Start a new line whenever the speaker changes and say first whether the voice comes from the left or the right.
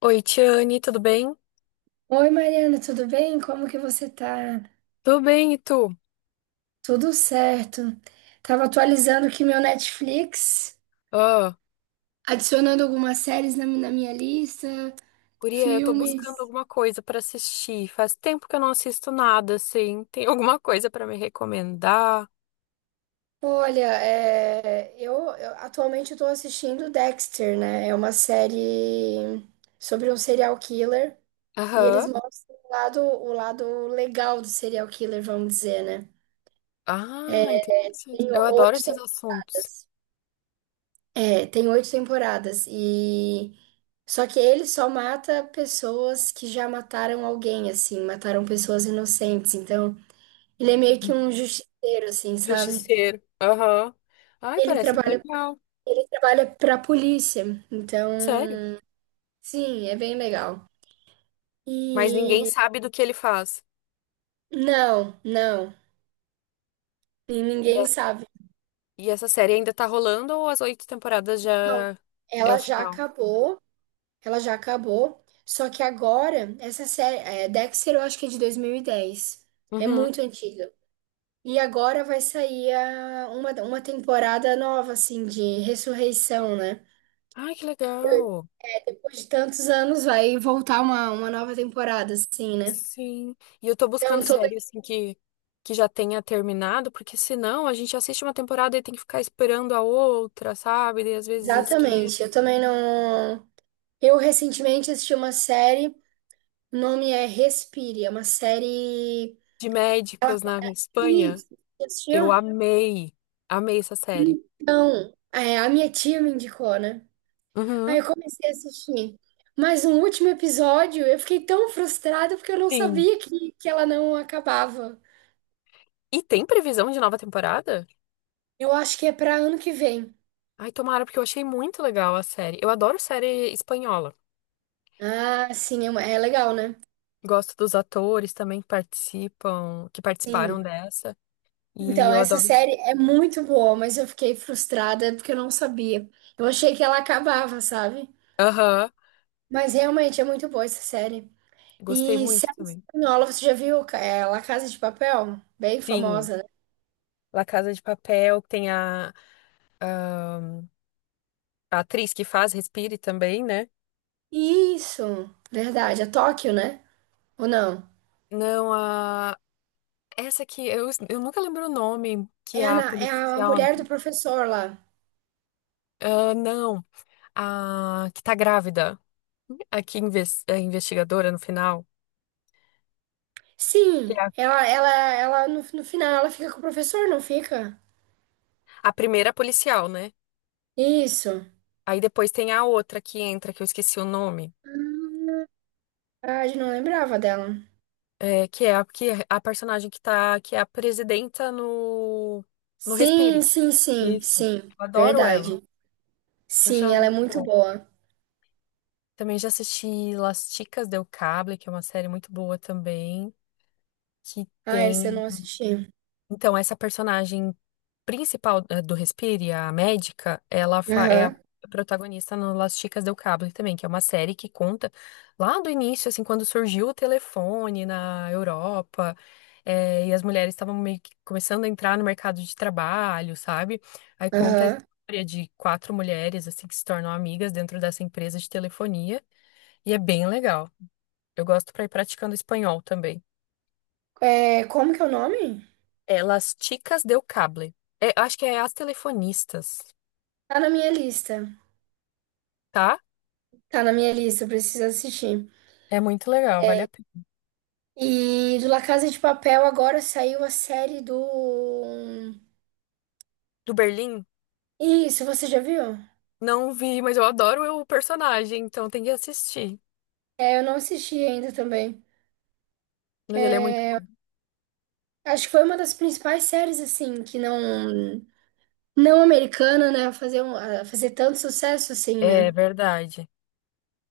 left: Oi, Tiane, tudo bem?
right: Oi, Mariana, tudo bem? Como que você tá?
left: Tudo bem, e tu?
right: Tudo certo. Tava atualizando aqui meu Netflix,
left: Ah,
right: adicionando algumas séries na minha lista,
left: guria, eu tô buscando
right: filmes.
left: alguma coisa pra assistir. Faz tempo que eu não assisto nada, assim. Tem alguma coisa pra me recomendar?
right: Olha, é, eu atualmente estou assistindo Dexter, né? É uma série sobre um serial killer e eles
left: Aham.
right: mostram o lado legal do serial killer, vamos dizer, né?
left: Ah, interessante.
right: Tem
left: Eu adoro
right: oito
left: esses assuntos.
right: temporadas. É, tem oito temporadas e só que ele só mata pessoas que já mataram alguém, assim, mataram pessoas inocentes. Então, ele é meio que um justiceiro, assim, sabe?
left: Justiceiro. Aham. Ai,
right: Ele
left: parece
right: trabalha,
left: legal.
right: ele trabalha pra polícia. Então,
left: Sério?
right: sim, é bem legal.
left: Mas ninguém
right: E
left: sabe do que ele faz.
right: não, não, e
left: E, a-
right: ninguém sabe.
left: e essa série ainda tá rolando ou as 8 temporadas
right: Não,
left: já é o
right: ela já
left: final?
right: acabou, ela já acabou. Só que agora, essa série, é, Dexter, eu acho que é de 2010. É
left: Uhum.
right: muito antiga. E agora vai sair uma temporada nova, assim, de ressurreição, né?
left: Ai, que legal.
right: Depois de tantos anos vai voltar uma nova temporada, assim, né?
left: Sim. E eu tô buscando
right: Então, tô
left: série,
right: bem...
left: assim, que já tenha terminado, porque senão a gente assiste uma temporada e tem que ficar esperando a outra, sabe? E às vezes
right: Exatamente.
left: esquece.
right: Eu também não. Eu recentemente assisti uma série, o nome é Respire, é uma série.
left: De
right: Ela.
left: médicos na Espanha.
right: Isso, você
left: Eu
right: assistiu?
left: amei. Amei essa série.
right: Então, é, a minha tia me indicou, né? Aí
left: Uhum.
right: eu comecei a assistir. Mas no último episódio eu fiquei tão frustrada porque eu não
left: Sim.
right: sabia que ela não acabava.
left: E tem previsão de nova temporada?
right: Eu acho que é pra ano que vem.
left: Ai, tomara, porque eu achei muito legal a série. Eu adoro série espanhola.
right: Ah, sim, é legal, né?
left: Gosto dos atores também que participam, que
right: Sim.
left: participaram dessa. E
right: Então,
left: eu
right: essa
left: adoro.
right: série é muito boa, mas eu fiquei frustrada porque eu não sabia. Eu achei que ela acabava, sabe?
left: Aham.
right: Mas realmente é muito boa essa série.
left: Gostei
right: E
left: muito
right: série
left: também.
right: espanhola, você já viu La Casa de Papel? Bem
left: Sim.
right: famosa, né?
left: La Casa de Papel, tem a atriz que faz Respire também, né?
right: Isso, verdade. É Tóquio, né? Ou não?
left: Não, a. Essa aqui, eu nunca lembro o nome, que
right: É
left: é
right: a,
left: a
right: Na- é a
left: policial.
right: mulher do professor lá.
left: Ah, não, a que tá grávida, a que é investigadora no final, que
right: Sim,
left: é a,
right: ela no final ela fica com o professor, não fica?
left: a primeira policial, né?
right: Isso.
left: Aí depois tem a outra que entra, que eu esqueci o nome,
right: Hum, verdade, não lembrava dela.
left: é a personagem que tá, que é a presidenta no, no
right: Sim,
left: Respire.
right: sim, sim,
left: Isso.
right: sim.
left: Eu adoro ela.
right: Verdade.
left: Eu acho
right: Sim,
left: ela
right: ela é
left: muito
right: muito
left: boa.
right: boa.
left: Também já assisti Las Chicas del Cable, que é uma série muito boa também, que
right: Ah, essa eu
left: tem.
right: não assisti.
left: Então, essa personagem principal do Respire, a médica, ela é a
right: Aham,
left: protagonista no Las Chicas del Cable também, que é uma série que conta lá do início, assim, quando surgiu o telefone na Europa, e as mulheres estavam meio que começando a entrar no mercado de trabalho, sabe? Aí conta a
right: aham.
left: história de quatro mulheres, assim, que se tornam amigas dentro dessa empresa de telefonia, e é bem legal. Eu gosto pra ir praticando espanhol também.
right: É, como que é o nome?
left: Elas Las Chicas del Cable. É, acho que é As Telefonistas,
right: Tá na minha lista.
left: tá?
right: Tá na minha lista, eu preciso assistir.
left: É muito legal, vale a pena.
right: E do La Casa de Papel agora saiu a série do.
left: Do Berlim?
right: Isso, você já viu?
left: Não vi, mas eu adoro o personagem, então tem que assistir.
right: É, eu não assisti ainda também.
left: Mas ele é muito.
right: É, acho que foi uma das principais séries, assim, que não americana, né? A fazer tanto sucesso, assim,
left: É
right: né?
left: verdade.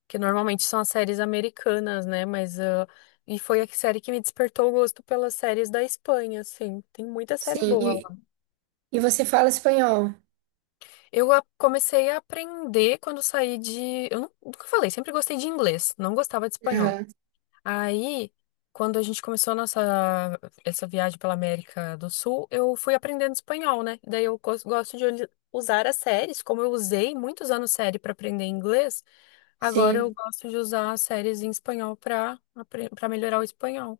left: Que normalmente são as séries americanas, né? Mas. E foi a série que me despertou o gosto pelas séries da Espanha, assim. Tem muita série
right: Sim,
left: boa
right: e,
left: lá.
right: e você fala espanhol.
left: Eu comecei a aprender quando saí de. Eu nunca falei, sempre gostei de inglês, não gostava de espanhol.
right: Aham,
left: Aí, quando a gente começou a nossa essa viagem pela América do Sul, eu fui aprendendo espanhol, né? Daí eu gosto de usar as séries, como eu usei muitos anos série para aprender inglês, agora eu
right: sim,
left: gosto de usar as séries em espanhol para melhorar o espanhol.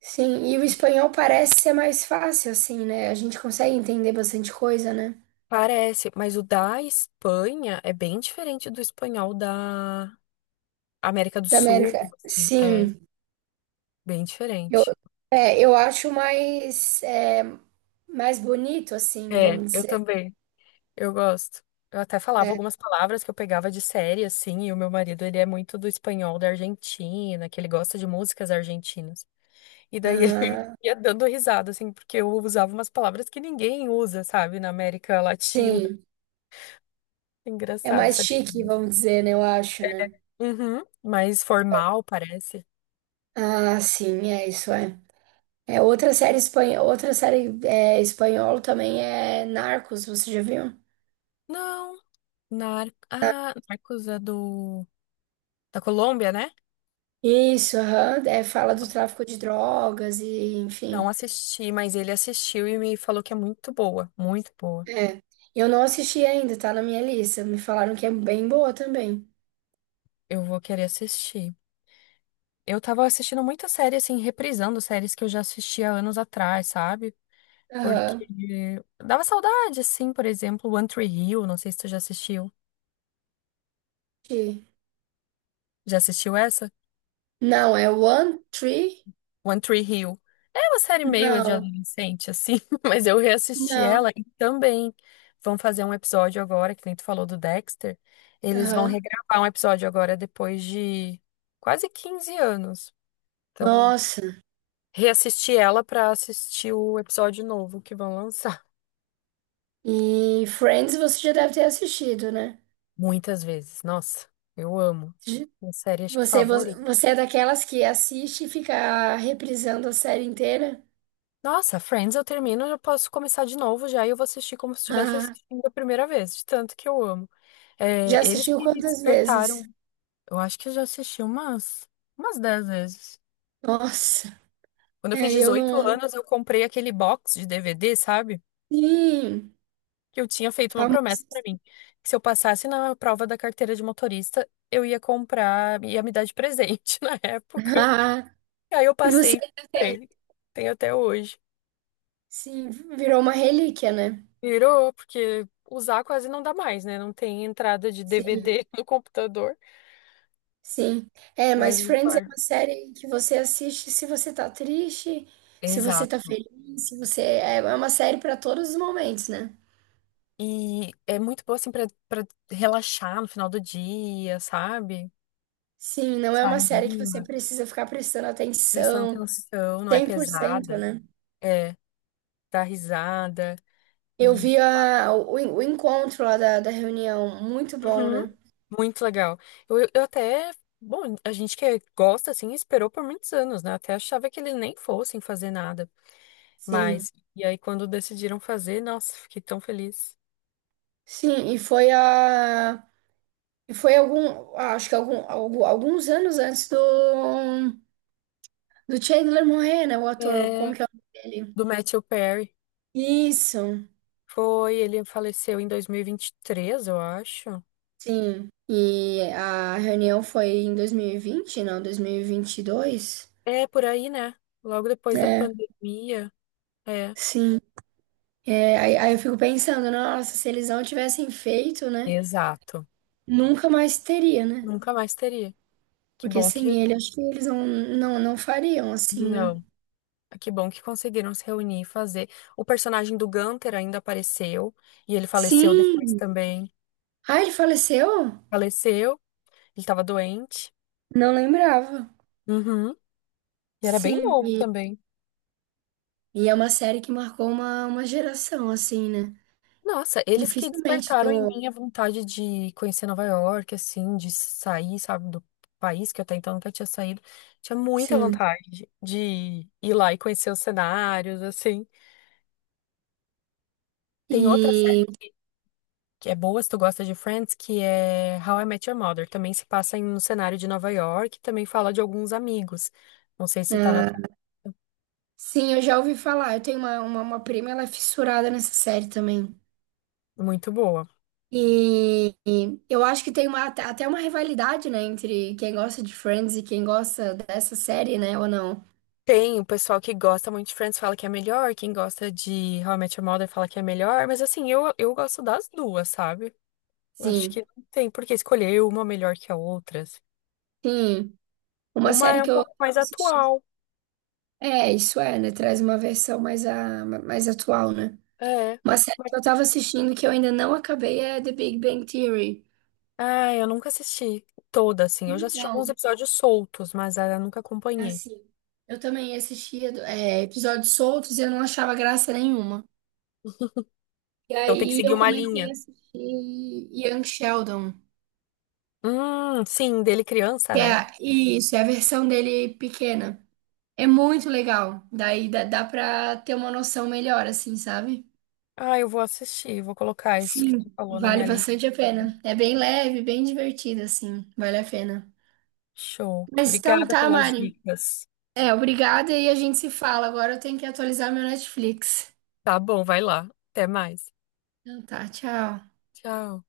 right: sim. E o espanhol parece ser mais fácil, assim, né? A gente consegue entender bastante coisa, né?
left: Parece, mas o da Espanha é bem diferente do espanhol da América do
right: Da
left: Sul,
right: América.
left: assim, é
right: Sim,
left: bem
right: eu,
left: diferente.
right: eu acho mais bonito, assim,
left: É,
right: vamos
left: eu
right: dizer.
left: também. Eu gosto. Eu até falava
right: É.
left: algumas palavras que eu pegava de série, assim, e o meu marido, ele é muito do espanhol da Argentina, que ele gosta de músicas argentinas. E daí ele
right: Ah,
left: ia dando risada, assim, porque eu usava umas palavras que ninguém usa, sabe, na América Latina.
right: sim. É
left: Engraçado
right: mais
left: essa
right: chique,
left: diferença.
right: vamos dizer, né? Eu acho, né?
left: Uhum. Mais formal, parece.
right: Ah, sim, é isso, é. É outra série espanhola, outra série espanhola também é Narcos, você já viu?
left: Não, Ah, Narcos é da Colômbia, né?
right: Isso, aham, é, fala do tráfico de drogas e,
left: Não
right: enfim.
left: assisti, mas ele assistiu e me falou que é muito boa, muito boa.
right: É. Eu não assisti ainda, tá na minha lista. Me falaram que é bem boa também.
left: Eu vou querer assistir. Eu tava assistindo muita série, assim, reprisando séries que eu já assistia anos atrás, sabe?
right: Aham.
left: Porque dava saudade, assim, por exemplo, One Tree Hill, não sei se tu já assistiu.
right: Assisti.
left: Já assistiu essa?
right: Não, é One Tree?
left: One Tree Hill. É uma série meio de
right: Não,
left: adolescente, assim, mas eu reassisti
right: não.
left: ela e também vão fazer um episódio agora, que nem tu falou do Dexter. Eles vão
right: Aham.
left: regravar um episódio agora depois de quase 15 anos. Então, eu
right: Nossa.
left: reassisti ela pra assistir o episódio novo que vão lançar.
right: E Friends você já deve ter assistido, né?
left: Muitas vezes. Nossa, eu amo. Minha série, acho que
right: Você, vo-
left: favorita.
right: você é daquelas que assiste e fica reprisando a série inteira?
left: Nossa, Friends eu termino, eu posso começar de novo já e eu vou assistir como se estivesse
right: Ah,
left: assistindo a primeira vez, de tanto que eu amo. É,
right: já
left: eles
right: assistiu
left: que me
right: quantas
left: despertaram.
right: vezes?
left: Eu acho que eu já assisti umas, 10 vezes.
right: Nossa,
left: Quando eu fiz
right: eu
left: 18
right: não.
left: anos, eu comprei aquele box de DVD, sabe?
right: Sim,
left: Que eu tinha feito uma
right: famoso.
left: promessa pra mim, que se eu passasse na prova da carteira de motorista, eu ia comprar, ia me dar de presente na época.
right: Ah,
left: E aí eu
right: e você
left: passei e
right: ainda tem?
left: ele, tem até hoje.
right: Sim, virou uma relíquia, né?
left: Virou, porque usar quase não dá mais, né? Não tem entrada de
right: Sim,
left: DVD no computador,
right: sim. É,
left: mas
right: mas
left: eu
right: Friends é
left: guardo.
right: uma série que você assiste se você tá triste, se você tá
left: Exato.
right: feliz, se você. É é uma série pra todos os momentos, né?
left: E é muito bom, assim, pra relaxar no final do dia, sabe?
right: Sim, não é
left: Te
right: uma série que você
left: anima,
right: precisa ficar prestando
left: prestando
right: atenção.
left: atenção, não é
right: 100%,
left: pesada.
right: né?
left: É, dá risada.
right: Eu
left: E...
right: vi o encontro lá da reunião, muito bom,
left: Uhum,
right: né?
left: muito legal. Eu até. Bom, a gente que é, gosta, assim, esperou por muitos anos, né? Até achava que eles nem fossem fazer nada.
right: Sim,
left: Mas, e aí quando decidiram fazer, nossa, fiquei tão feliz.
right: sim, e foi a. E foi algum. Acho que alguns anos antes do Chandler morrer, né? O ator,
left: É,
right: como que é o nome dele?
left: do Matthew Perry.
right: Isso,
left: Foi, ele faleceu em dois mil e vinte e três eu acho.
right: sim. E a reunião foi em 2020, não, Dois mil e vinte e dois.
left: É, por aí, né? Logo depois da
right: É,
left: pandemia. É,
right: sim. É, aí, aí eu fico pensando, nossa, se eles não tivessem feito, né?
left: exato.
right: Nunca mais teria, né?
left: Nunca mais teria. Que
right: Porque
left: bom que.
right: sem ele, acho que eles não fariam assim, né?
left: Não. Que bom que conseguiram se reunir e fazer. O personagem do Gunther ainda apareceu. E ele faleceu depois
right: Sim,
left: também.
right: Ah, ele faleceu?
left: Faleceu. Ele tava doente.
right: Não lembrava.
left: Uhum. E era bem
right: Sim,
left: novo
right: e,
left: também.
right: e é uma série que marcou uma geração, assim, né?
left: Nossa, eles que
right: Dificilmente
left: despertaram em
right: tô.
left: mim a vontade de conhecer Nova York, assim, de sair, sabe, do país que até então nunca tinha saído. Tinha muita
right: Sim.
left: vontade de ir lá e conhecer os cenários, assim. Tem outra série
right: E.
left: que, é boa, se tu gosta de Friends, que é How I Met Your Mother. Também se passa em um cenário de Nova York, e também fala de alguns amigos. Não sei se tá na.
right: ah, sim, eu já ouvi falar. Eu tenho uma prima, ela é fissurada nessa série também.
left: Muito boa.
right: E eu acho que tem uma, até uma rivalidade, né? Entre quem gosta de Friends e quem gosta dessa série, né? Ou não?
left: Tem o pessoal que gosta muito de Friends fala que é melhor, quem gosta de How I Met Your Mother fala que é melhor, mas assim, eu gosto das duas, sabe? Eu acho
right: Sim.
left: que não tem por que escolher uma melhor que a outra, assim.
right: Sim. Uma
left: Uma
right: série
left: é um
right: que eu
left: pouco mais
right: assisti.
left: atual.
right: É, isso é, né? Traz uma versão mais, a, mais atual, né?
left: É.
right: Uma série que eu
left: mas-
right: tava assistindo que eu ainda não acabei é The Big Bang Theory.
left: Ah, eu nunca assisti toda, assim. Eu já assisti alguns
right: Então,
left: episódios soltos, mas eu nunca
right: é
left: acompanhei.
right: assim, eu também assistia episódios soltos e eu não achava graça nenhuma. E
left: Então tem que
right: aí
left: seguir
right: eu
left: uma
right: comecei a
left: linha.
right: assistir Young Sheldon,
left: Sim, dele criança,
right: que
left: né?
right: é isso, é a versão dele pequena. É muito legal. Daí dá pra ter uma noção melhor, assim, sabe?
left: Ah, eu vou assistir, vou colocar isso que
right: Sim,
left: tu falou na
right: vale
left: minha lista.
right: bastante a pena. É bem leve, bem divertido, assim. Vale a pena.
left: Show.
right: Mas então
left: Obrigada
right: tá,
left: pelas
right: Mari.
left: dicas.
right: É, obrigada e a gente se fala. Agora eu tenho que atualizar meu Netflix.
left: Tá bom, vai lá. Até mais.
right: Então tá, tchau.
left: Tchau.